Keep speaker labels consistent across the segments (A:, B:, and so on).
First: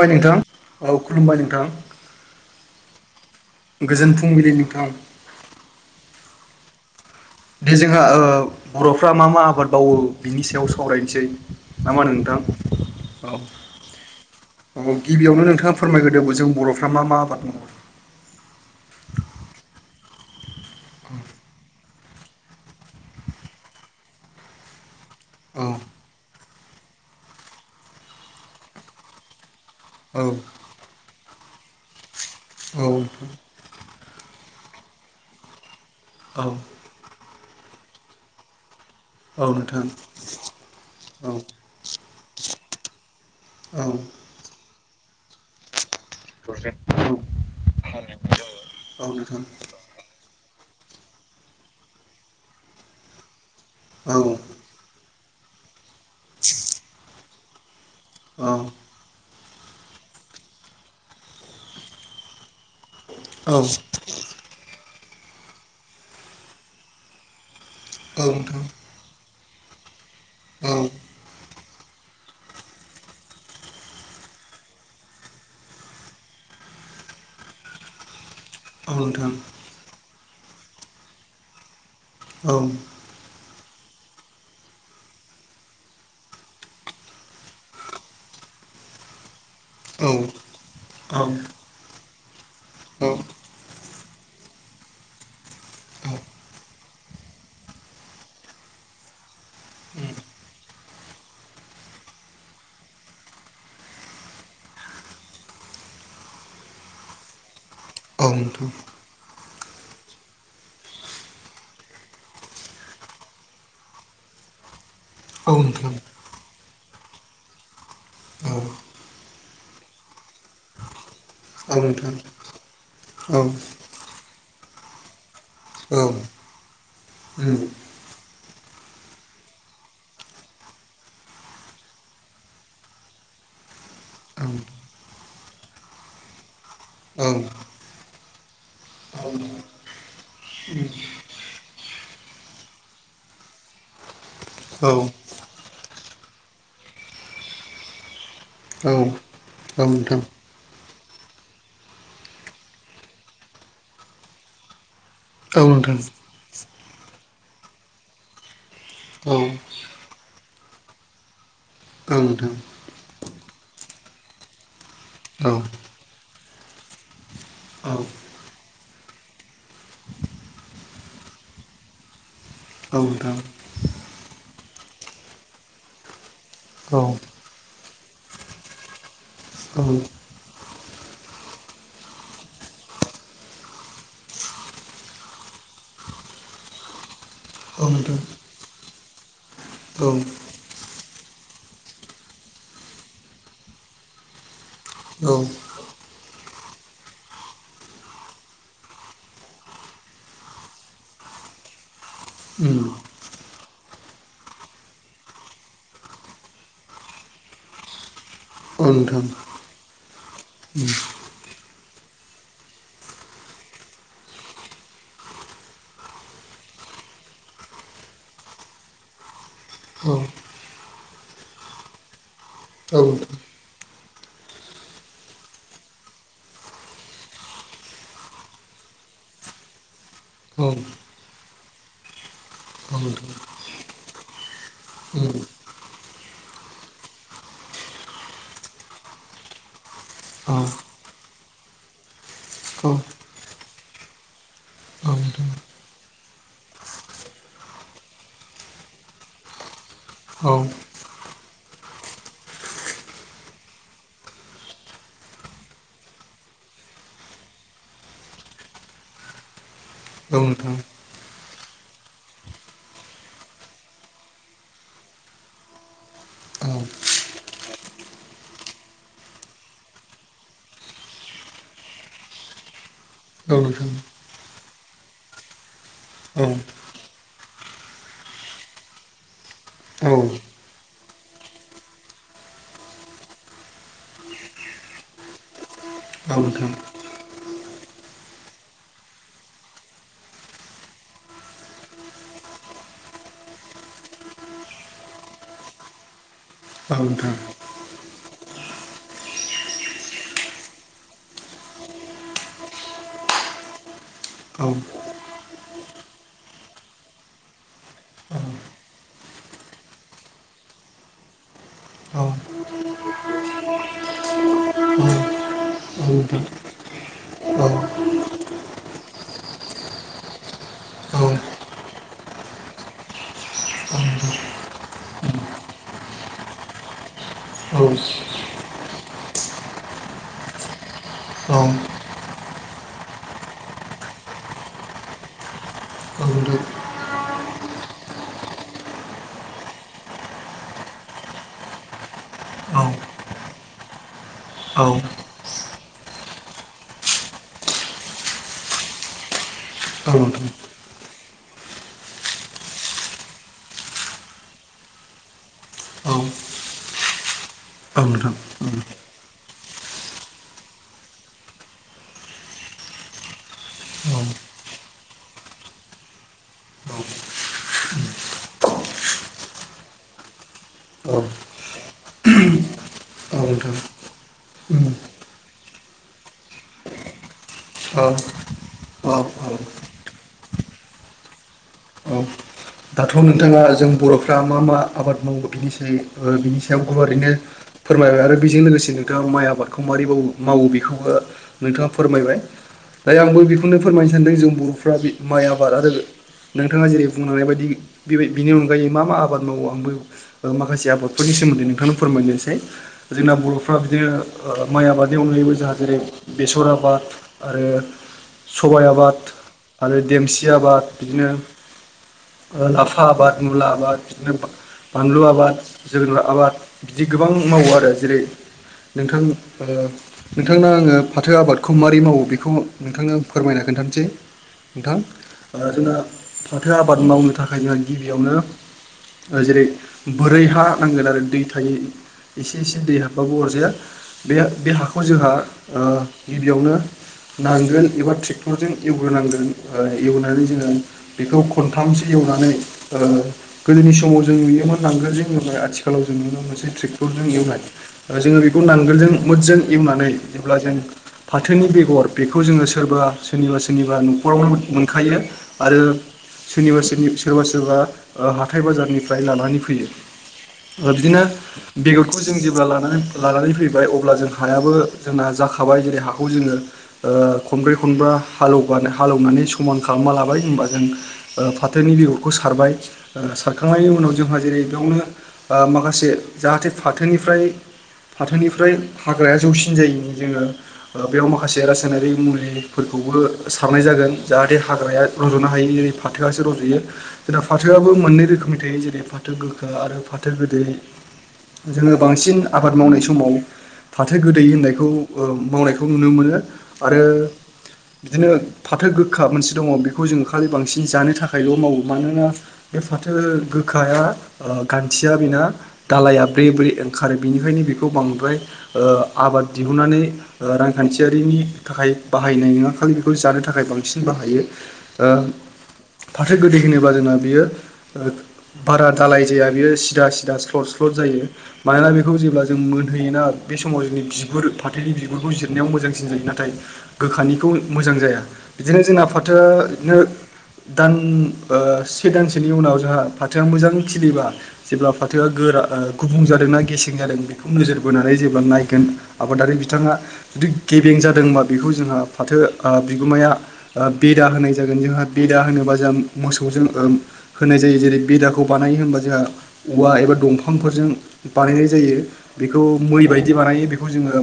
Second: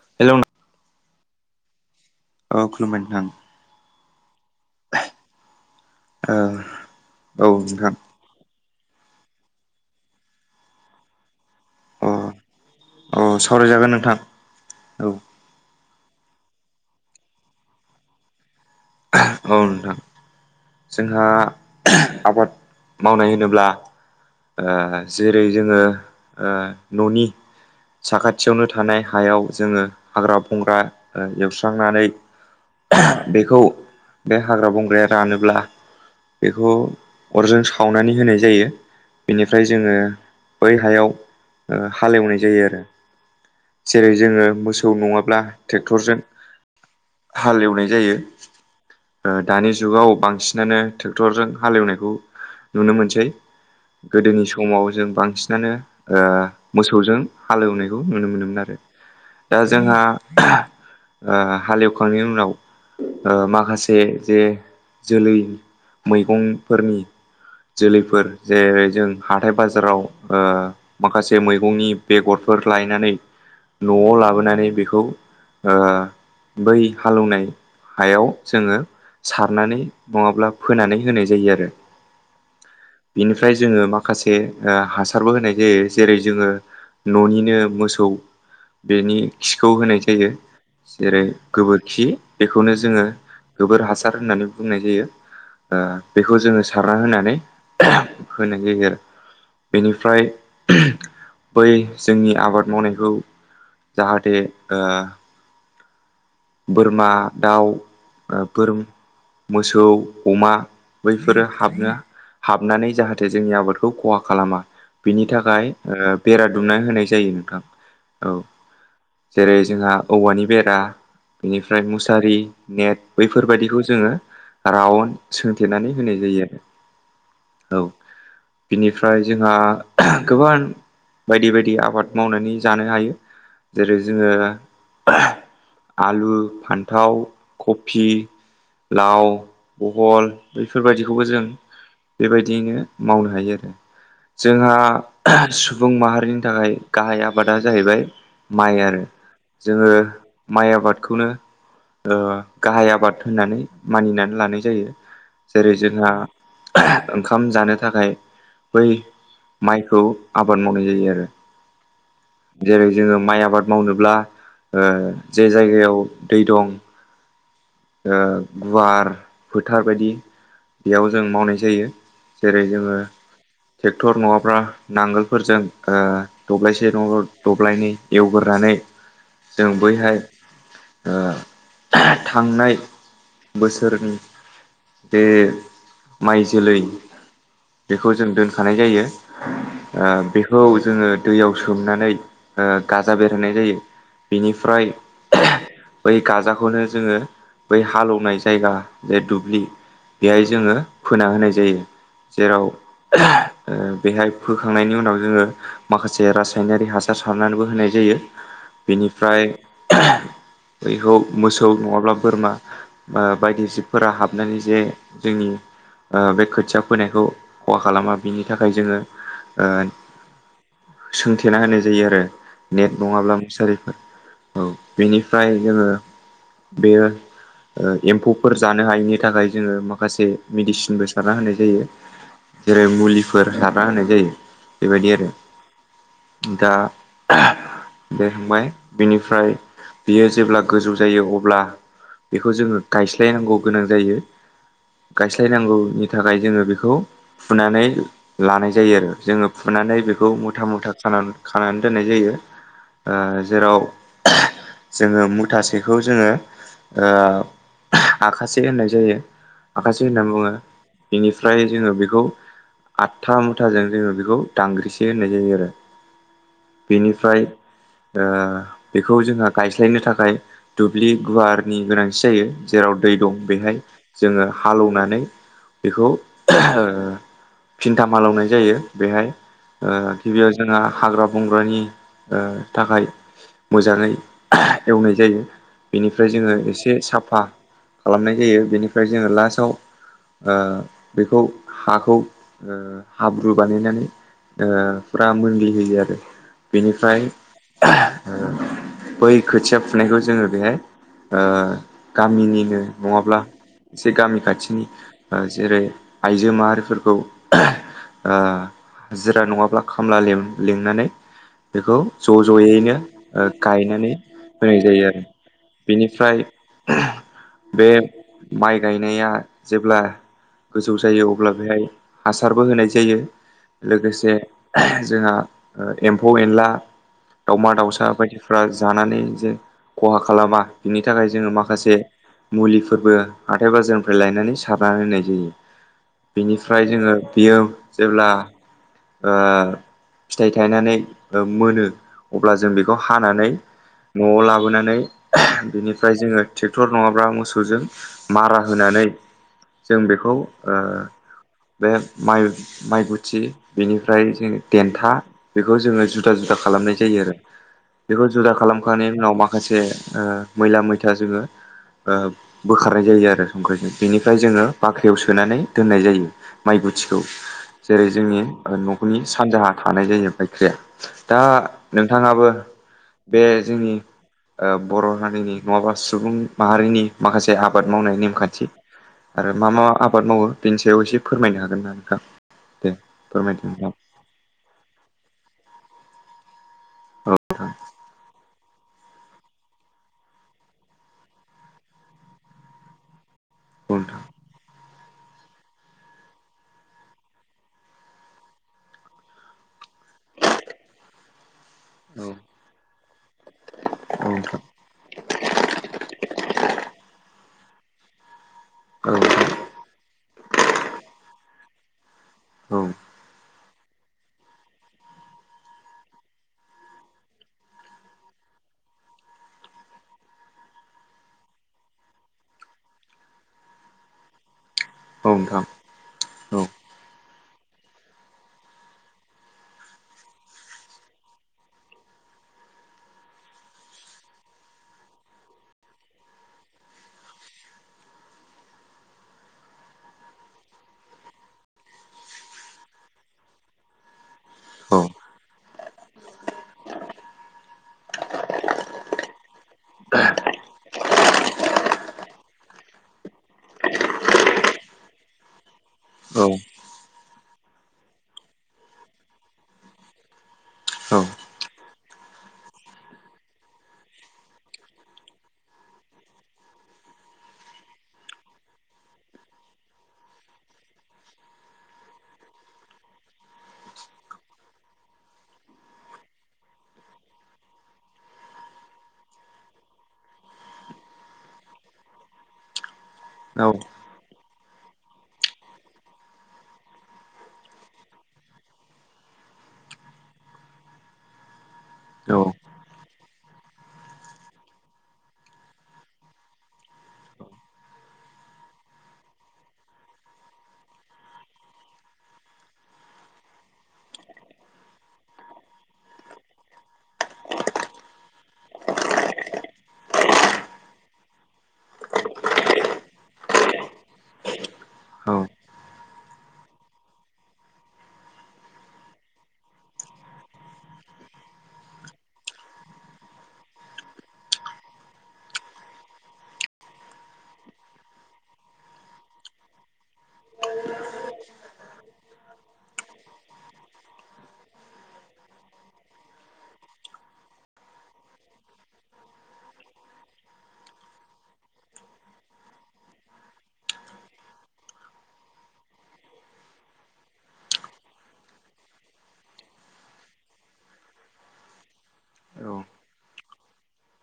A: खुलुमबाय
B: हेल'
A: नोंथां औ खुलुमबाय नोंथां।
B: औ खुलुमबाय नोंथां।
A: गोजोन फुंबिलि नोंथां।
B: ओह।
A: बे जोंहा ओ बर'फ्रा मा मा आबाद माववो बिनि सायाव सावरायनोसै ना मा
B: अ
A: होनो नोंथां?
B: औ सावरायजागोन नोंथां
A: औ औ गिबियावनो नोंथाङा फोरमायग्रोदो ब जों बर'फ्रा मा मा आबाद मावो?
B: औ नोंथां जोंहा आबाद मावनाय होनोब्ला ओ जेरै
A: औ
B: जोङो ओ न'नि साखाथियावनो थानाय हायाव जोङो
A: औ
B: हाग्रा बंग्रा ओ एवस्रांनानै
A: औ
B: बेखौ बे हाग्रा बंग्राया रानोब्ला
A: औ
B: बेखौ अरजों सावनानै होनाय जायो।
A: औ
B: बेनिफ्राय
A: नोंथां
B: जोङो बै हायाव
A: औ
B: ओ हालेवनाय जायो आरो।
A: औ
B: जेरै जोङो मोसौ नङाब्ला थे क्टरजों
A: नोंथां
B: हालेवनाय जायो।
A: औ
B: ओ
A: नोंथां
B: दानि जुगाव बांसिनानो ट्रेक्टरजों हालेवनायखौ नुनो मोनसै।
A: औ नोंथां औ
B: गोदोनि समाव जों बांसिनानो ओ मोसौजों हालेवनाय बेखौ नुनो मोनोमोन आरो दा जोंहा ओ हालेवखांनायनि उनाव ओ माखासे जे जोलै मैगंफोरनि जोलैफोर
A: औ नोंथां
B: जेरै जों हाथाय बाजाराव ओ माखासे मैगं नि बेगरफोर लायनानै न'आव लाबोनानै बेखौ ओ बै हालौवनाय हायाव जोङो
A: औ नोंथां
B: सारनानै नङाब्ला फोनानै होनाय जायो आरो।
A: औ।
B: बिनिफ्राय जोङो माखासे ओ हासारबो होनाय जायो जेरै जोङो न'निनो मोसौ बेनि खिखौ
A: औ
B: होनाय जायो जेरै गोबोरखि बेखौनो जोङो गोबोर हासार होननानै बुंनाय जायो। ओ बेखौ जोङो सारना होनानै होनाय जायो आरो। बेनिफ्राय बै जोंनि आबाद मावनायखौ जाहाथे ओ बोरमा दाउ ओ बोर
A: [unintelligible]
B: मोसौ अमा बैफोरो हाबनो हाबनानै जाहाथे जोंनि आबादखौ खहा खालामा बिनि थाखाय ओ बेरा दुमना होनाय जायो नोंथां औ जेरै जोंहा औवानि बेरा बेनिफ्राय
A: नोंथां
B: मुसारि नेट
A: औ
B: बैफोरबायदिखौ जोङो राउन्ड सोंथेरनानै
A: औ
B: होनाय जायो आरो औ। बिनिफ्राय जोंहा गोबां बायदि बायदि आबाद मावनानै जानो हायो। जेरै जोङो आलु फान्थाव
A: औ
B: कफि
A: औ
B: लाव बहल
A: नोंथां
B: बेफोरबायदिखौबो जों बेबायदियैनो मावनो हायो आरो जोंहा सुबुं माहारिनि थाखाय गाहाय आबादा जाहैबाय माइ
A: औ नोंथां
B: आरो जोङो माइ आबादखौनो ओ गाहाय आबाद होननानै मानिनानै लानाय जायो।
A: औ नोंथां औ
B: जेरै जोंहा ओंखाम जानो थाखाय बै
A: औ
B: माइखौ मिलाव हैनानै माइरं खालामनाय जायो। माइखौ आबाद मावनाय जायो आरो नंगौ
A: औ नोंथां
B: सैथो। जेरै जोङो माइ आबाद मावनोब्ला हालऐवना लानाय जायो।
A: औ
B: जे जायगायाव दै दं ना गैया बिखौ नायना
A: औ
B: खामानिखौ मावनो हायो। गुवार फोथार बायदि जायगानि गोनां जायो। बेयाव जों मावनाय जायो जेरै जोङो आलि दाननाय आरो
A: औ
B: आलि
A: नोंथां
B: खोनाय खोथिया फोनाय खामानि फोरखौ मावनाय जायो। ट्रेक्टर नङाब्ला नांगोलफोरजों दब्लायसे नङाब्ला दब्लायनै
A: औ
B: एवगोर्रा नानै हाखौ फोमोनना गायनाय जायो। नानै जों बैहाय
A: औ
B: खामानिखौ मोजां मावनांगौ जायो। थांनाय बोसोरनि जोंहानि माइआ जोबोर मोजां जादोंमोन। बे माइसलै फोरखौ फोनानै खोथिया फोनाय जायो। बेखौ
A: उम औ
B: जों
A: नोंथां
B: दोनखानाय जायो नंगौ सैथो।
A: उम
B: बेखौ जोङो दैयाव सोमनानै गाजा बेरहोनाय जायो नंगौ सैथो। बिनिफ्राय
A: औ
B: जों बेखौ दुब्लियाव फोनानै लानाय जायो। बै गाजाखौनो जोङो बै हालेवनाय जायगा जे दुब्लि बेयाव फोनाय जायो। बेहाय जोङो फोना होनाय जायो नंगौ सैथो थारैनो।
A: औ औ
B: जेराव बेहाय फोखांनायनि उनाव जोङो माखासे रासायनारि हासार फोरखौ बाहायनाय जायो। सारनानैबो होनाय जायो
A: नोंथां
B: बेनिफ्राय जों मोजां आबाद जानायखौ नुनो मोनो।
A: [inaudible]
B: बैखौ मोसौ नङाब्ला बोरमा बायदि जिबफोरा हाबनानै जे जोंनि आबादखौ जानो हायैनि थाखाय बेरा‌ होननाय जायो। बे खोथिया फोनायखौ खहा खालामा बिनि थाखाय जोङो बेरा थुमनानै होनाय जायो। सोंथेना होनाय जायो आरो नेट नङाब्ला मुसारिफोर‌ नंगौ सैथो। औ बेनिफ्राय जोङो बेयो मोजां आबाद जानो हमहोयो। एम्फौफोर जानो हायिनि थाखाय जोङो माखासे मेडिसिनबो सारना होनाय जायो नंगौ ‌थारैनो सैथो। जेरै मुलिफोर हाबा होनाय जायो बेबायदि
A: उम
B: आरो औ नंगौ थारैनो। दा बेखांबाय बेनि [unintelligible] ओमफ्राय बियो
A: औ
B: जेब्ला गोजौ जायो अब्ला एम्फौ जानो हायैनि मुलि सारनाय जायो। बेखौ जोङो गायस्लायनांगौ गोनां जायो नंगौ जों जावैनानै गायनाय जायो। गायस्लायनांगौनि थाखाय जोङो बेखौ फुनानै लानाय जायो आरो जोङो फुनानै बेखौ
A: औ
B: गायफिननाय जायो। मुथा मुथा खानानै दोननाय जायो जेराव जों बेखौ गायनोसै समआव बाहायनाय जायो। जोङो मुथासेखौ जोङो दिरुं लानानै खानायबो‌ जायो। आखाासे होननाय जायो आखाासे होननानै
A: नोंथां औ
B: बुङो
A: नोंथां
B: बेनिफ्राय जों बेखौ‌ गायो। फ्राय जोङो बेखौ आदथा मुथाजों जोङो बेखौ दांग्रिसे होननाय जायो आरो नंगौ थारैनो
A: औ
B: सैथो। बेनिफ्राय जों बेखौ गायो। बेखौ जोंहा गायस्लायनो थाखाय दुब्लि गुवारनि गोनांथि जायो जेराव जों माइ गायो। दै दं
A: औ
B: बेहाय
A: नोंथां
B: जोङो हालौवनानै बेखौ गायनाय जायो। सििन्था मालावनाय जायो बेहाय नंगौ
A: औ
B: सैथो। गिबियाव जोंहा हाग्रा बंग्रानि थाखाय फोसाबना लानाय जायो। मोजाङै एवनाय जायो बेनिफ्राय
A: औ
B: जोङो
A: नोंथां
B: एसे साफा खालामनाय जायो बेनिफ्राय जोङो लासाव आ बेखौ हाखौ ओ हाब्रु बानायनानै जोङो फुरा मोनग्लि होयो आरो
A: औ नोंथां औ
B: बेनिफ्राय
A: [inaudible]
B: बै खोथिया फुनायखौ जोङो बेहाय ओ गामिनिनो नङाब्ला एसे गामि खाथिनि
A: औ
B: जेरै आइजो माहारिफोरखौ ओ
A: औ
B: हाजिरा नङाब्ला खामला लिंनानै बेखौ ज'
A: औ
B: ज'यैनो ओ गायनानै होनाय जायो आरो बेनिफ्राय
A: औ
B: बे
A: नोंथां
B: माइ गायनाया जेब्ला गोजौ
A: औ
B: जायो
A: औ
B: अब्ला बेहाय हासारबो होनाय जायो।
A: औ
B: लोगोसे
A: नोंथां
B: जोंहा एम्फौ एनला दाउमा दाउसा सा बायदिफ्रा जानानै जों खहा खालामा बिनि थाखाय जोङो माखासे मुलिफोरबो हाथाय बाजारनिफ्राय लायनानै सारनानै होनाय जायो बिनिफ्राय जोङो बियो जेब्ला - ओ- फिथाइ थायनानै ओ-मोनो अब्ला जों बे बेखौ हानानै न'आव
A: औ
B: लाबोनानै। बेनिफ्राय जोङो ट्रेक्टर नङाब्ला मोसौजों मारा होनानै, जों
A: औ
B: बेखौ
A: नोंथां
B: ओ- बे माइ माइ गुथि बेनिफ्राय जों देन्था बेखौ जोङो
A: औ
B: जुदा जु खालामनाय जायो आरो।
A: औ
B: बेखौ
A: नोंथां।
B: [unintelligible] उनाव माखासे ओ-मैला मैथा जोङो। ओ- बोखारनाय जायो आरो संख्रिजों बेनिफ्राय जोङो बाख्रियाव सोनानै दोननाय जायो माइ बोथिखौ। जेरै जोंनि ओ-न'खरनि सानजाहा थानाय जायो बायख्रिया दा नोंथाङाबो। बे जोंनि ओ-बर' हारिनि नङाबा सुबुं माहारिनि माखासे। एसे आबाद मावनाय नेमखान्थि
A: औ
B: आरो मा मा आबाद मावो बेनि सायाव एसे फोरमायनो हागोन ना
A: औ
B: नोंथां? दे
A: दाथ'
B: फोरमायदो
A: नोंथाङा जों
B: नोंथां
A: बर'फ्रा मा मा आबाद मावो बिनिसै ओ- गुवारैनो
B: औ
A: फोरमायबाय आरो बेजों लोगोसे। नोंथां माय आबादखौ मारै मावो बेखौबो नोंथाङा फोरमायबाय दायो आंबो बेख बेखौनो फोरमायनो
B: नोंथां
A: सानदों जों बर'फ्रा माइ आबाद आरो नोंथाङा जेरै बुंलांनाय बाय दि बिनि अनगायै मा मा आबाद मावो आंबो माखासे आबादफोरनि सोमोन्दैं नोंथांनो फोरमायग्रोनोसै। जोंना बर'फ्रा बिदिनो ओ-माइ आबाद। बेनि अनगायैबो जोंहा जेरै बेसर आबाद आरो सबाइ
B: औ नोंथां
A: आबाद।
B: औ
A: आरो देमसि आबाद बिदिनो
B: नोंथां औ
A: ओ-लाफा आबाद मुला आबाद बिदिनो बानलु आबाद, जोगोनार आबाद बिदि गोबां मावो आरो जेरै- नोंथा ओ-नोंथांनो आङो फाथो आबादखौ मारै मावो बेखौ नोंथांनो फोरमायना खोन्थानोसै नोंथां
B: नोंथां
A: ओ-जोंना
B: औ नोंथां
A: फाथोआ। मावनो थाखाय जोंहा गिबियावनो। जेरै बोरै हा नांगोन आरो दै थायै। इसे इसे दै हाबबाबो अरजाया बेयो बे हाखौ जोंहा ओ- गिबियावनो। नांगोल एबा ट्रेक्टरजों एवग्रोनांगोन ओ- एवनानै जोङो बेखौ। खनथामसो एवनानै ओ गोदोनि समाव जों नुयोमोन
B: औ औ
A: नांगोलजों एवनाय आथिखालाव जों नुनो मोनो। मोनसे ट्रेक्टरजों एवनाय ओ-जोङो बेखौ नांगोलजों मोदजां एवनानै जेब्ला जों फाथोनि बेगर बेखौ जोङो सोरबा सोरनिबा सोरनिबा न'खराव मोनखायो आरो।
B: औ
A: सोरनिबानि सोरबा सोरबा ओ-हाथाय बाजारनिफ्राय लानानै फैयो।
B: औ
A: बिदिनो बेगरखौ जों जेब्ला लानानै लानानै फैबाय अब्ला जों हायाबो जोंना ज जाखाबाय जेरै हाखौ जोङो ओ- खनब्रै खनबा हालौबानो हालौनानै समान खालामना लाबाय। होमबा जों फाथोनि बेगरखौ सारबाय ओ-सारखांनायनि उनाव जोंहा जेरै बेयावनो ओ-माखासे जाहाथे फाथोनिफ्राय फाथोनिफ्राय हाग्राया जौसिन जायनि जोङो ओ-बेयाव माखासे रासायनारि मुलि खौबो
B: औ
A: सारनाय जागोन जाहाथे हाग्राया रज'नो हायोनि। फाथोआसो रज'यो जोंना फाथोआबो मोननै रोखोमनि थायो जेरै फाथो गोखा आरो फाथो गोदै। जोङो बांसिन आबाद मावनाय समाव फाथो गोदै होननायखौ ओ-मावनायखौ नुनो मोनो आरो। बिदिनो फाथो गोखा मोनसे दङ बेखौ जोङो खालि बांसिन जानो थाखायल' मावो मानोना बे फाथो गोखाया ओ-गान्थिया बेना दालाया ब्रे ब्रै ओंखारो बेनिखायनो बेखौ बांद्राय ओ- आबाद दिहुननानै ओ-रान खान्थियारिनि थाखाय बाहायनाय नङा खालि बेखौ जानो थाखाय बांसिन बाहायो। ओ- फाथो गोदै होनोब्ला जोंना बियो ओ-बारा दालाय जाया बियो सिदा सिदा स्लद स्लद जायो। मानोना बेखौ जेब्ला जों मोनहोयोना बे समाव जोंनि बिगुर फाथैनि बिगुरखौ जिरनायाव मोजांसिन नाथाय गोखानिखौ मोजां जाया बिदिनो जोंना फाथो नो दान ओ से दानसेनि उनाव जोंहा फाथोआ मोजां खिलिबा जेब्ला फाथोआ गोरा गुबुं जादोंना गेसे जादों बेखौ नोजोर बोनानै जेब्ला नायगोन आबादारि बिथाङा जुदि गेबें जादोंबा बेखौ जों हा फाथो ओ बिगोमाया बेदा होनाय जागोन जोंहा बेदा होनोबा जों मोसौजो ओ होनाय जायो जेरै बेदाखौ बानायो होना जोंहा औवा एबा दंफांफोरजों बानायनाय जायो बेखौ
B: औ
A: मै बायदि बानायो बेखौ जोङो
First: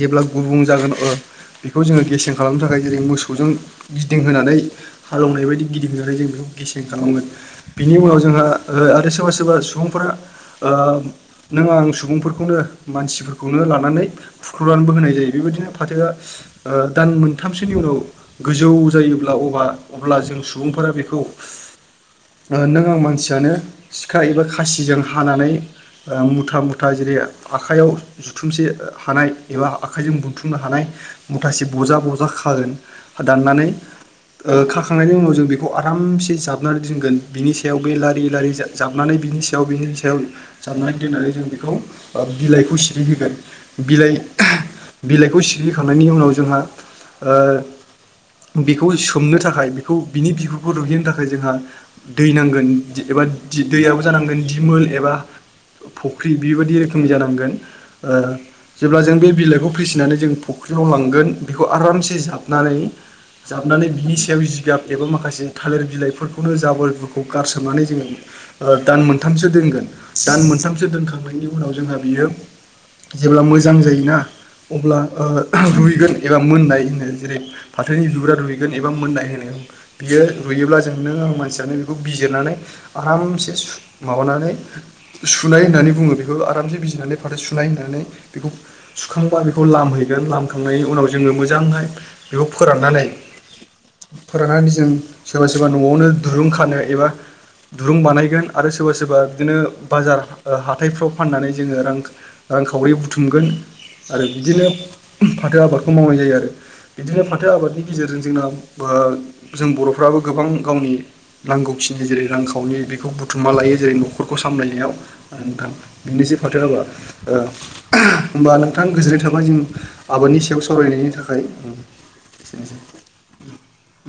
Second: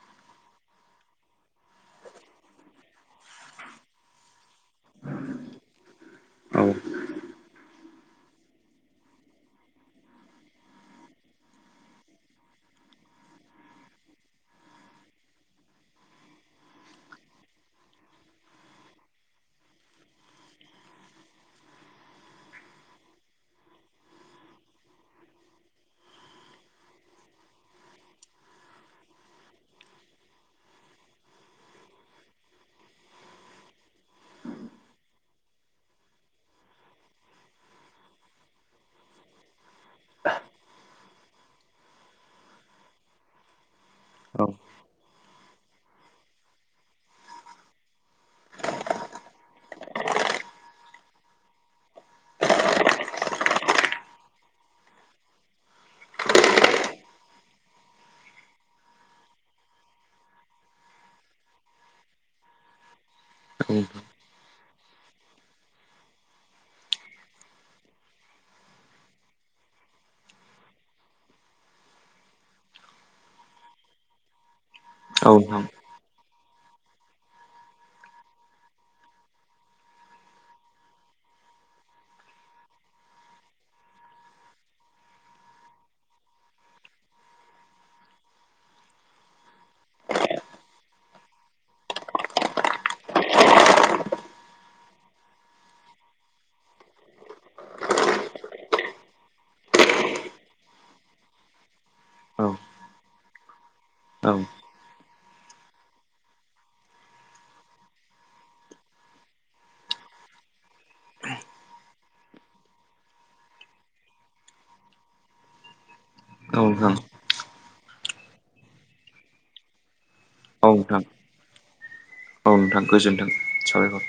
A: जेब्ला गुबुं जागोन ओ बेखौ जोङो गेसें खालामनो थाखाय जेरै मोसौजों गिदिंहोनानै हालेवनाय बायदि गिदिंनानै जों बेखौ
B: औ
A: गेसें खालामगोन। बिनि उनाव जोंहा आरो सोरबा सोरबा सुबुंफोरा ओ नों आंं सुबुंफोरखौनो मानसिफोरखौनो लानानै फुख्ल'नानैबो होनाय जायो बेबायदिनो फाथोआ दान मोनथामसोनि उनाव गोजौ जायोब्ला अबा अब्ला जों सुबुंफोरा बेखौ नों आं मानसियानो सिखा एबा खासिजों हानानै मुथा मुथा जेरै आखाइयाव जुथुमसे हानाय एबा आखाइजों बुथुमनो हानाय मुथासे बजा बजा खागोन दाननानै ओ खाखांनायनि उनाव जों बेखौ आरामसे जाबनानै दोनगोन बिनि सायाव बे लारि लारि जाबनानै बिनि सा याव बिनि सायाव जाबनानै दोननानै जों बेखौ बिलाइखौ सिरि होगोन। बिलाइ
B: औ
A: बिलाइखौ सि सिरि खांनायनि उनाव जोंहा ओ बेखौस सोमनो थाखाय बेखौ बिनि बिगुरखौ रुइहोनो थाखाय जोंहा दै नांगोन एबा दैयाबो जानो नांगोन दिमोल एबा फुख्रि बेबायदि रोखोमनि जानांगोन ओ जेब्ला जों बे बिलाइखौ फिसिनानै जों फख्रियाव लांगोन बेखौ आरामसे जाबनानै
B: औ।
A: जाबनानै बिनि सायाव जिगाब एबा माखासे थालिर बिलाइफोरखौनो जाबोरखौ गारसोमनानै जोङो ओ दान मोन मोनथामसो दोनगोन दान मोनथामसो दोनखांनायनि उनाव जोंहा बियो जेब्ला मोजां जायोना अब्ला ओ
B: औ
A: रुइगोन एबा मोननाय होननाय जेरै फाथोनि बिगुरा रुइ गोन एबा मोननाय होनो बियो रुइयोबा जों नों मानसियानो बेखौ बिजिरनानै आरामसे माबानानै सुनाय होननानै बुङो बेखौ आरामसे बिजिरनानै फाथो सुनाय होननानै बेखौ सुखांबा बेखौ लामहैगोन लामखांनायनि उनाव जोङो मोजांहाय बेखौ फोराननानै फोराननानै जों सोरबा सोरबा न'आवनो दुरुं खानो एबा दुरुं बानायगोन आरो सोरबा सोरबा बिदिनो बाजार हाथाइफ्राव फाननानै जोङो रां
B: औ
A: रांखावरि बुथुमगोन आरो
B: औ
A: बिदिनो फाथो आबादखौ मावनाय जायो आरो बिदिनो फाथो आबादनि गेजेरजों जोंना ओ जों बर'फ्राबो गोबां गावनि नांगौखिनि जेरै रांखावरि बेखौ बु थुमबा लायो जेरै न'खरखौ सामलायनायाव नोंथां। बिनोसै फाथो आबादा
B: नोंथां
A: ओ होमबा नोंथां गोजोननाय थाबाय जों आबादनि सायाव
B: औ
A: सावरायनायनि थाखाय उम एसेनोसै।
B: नों साबायखर।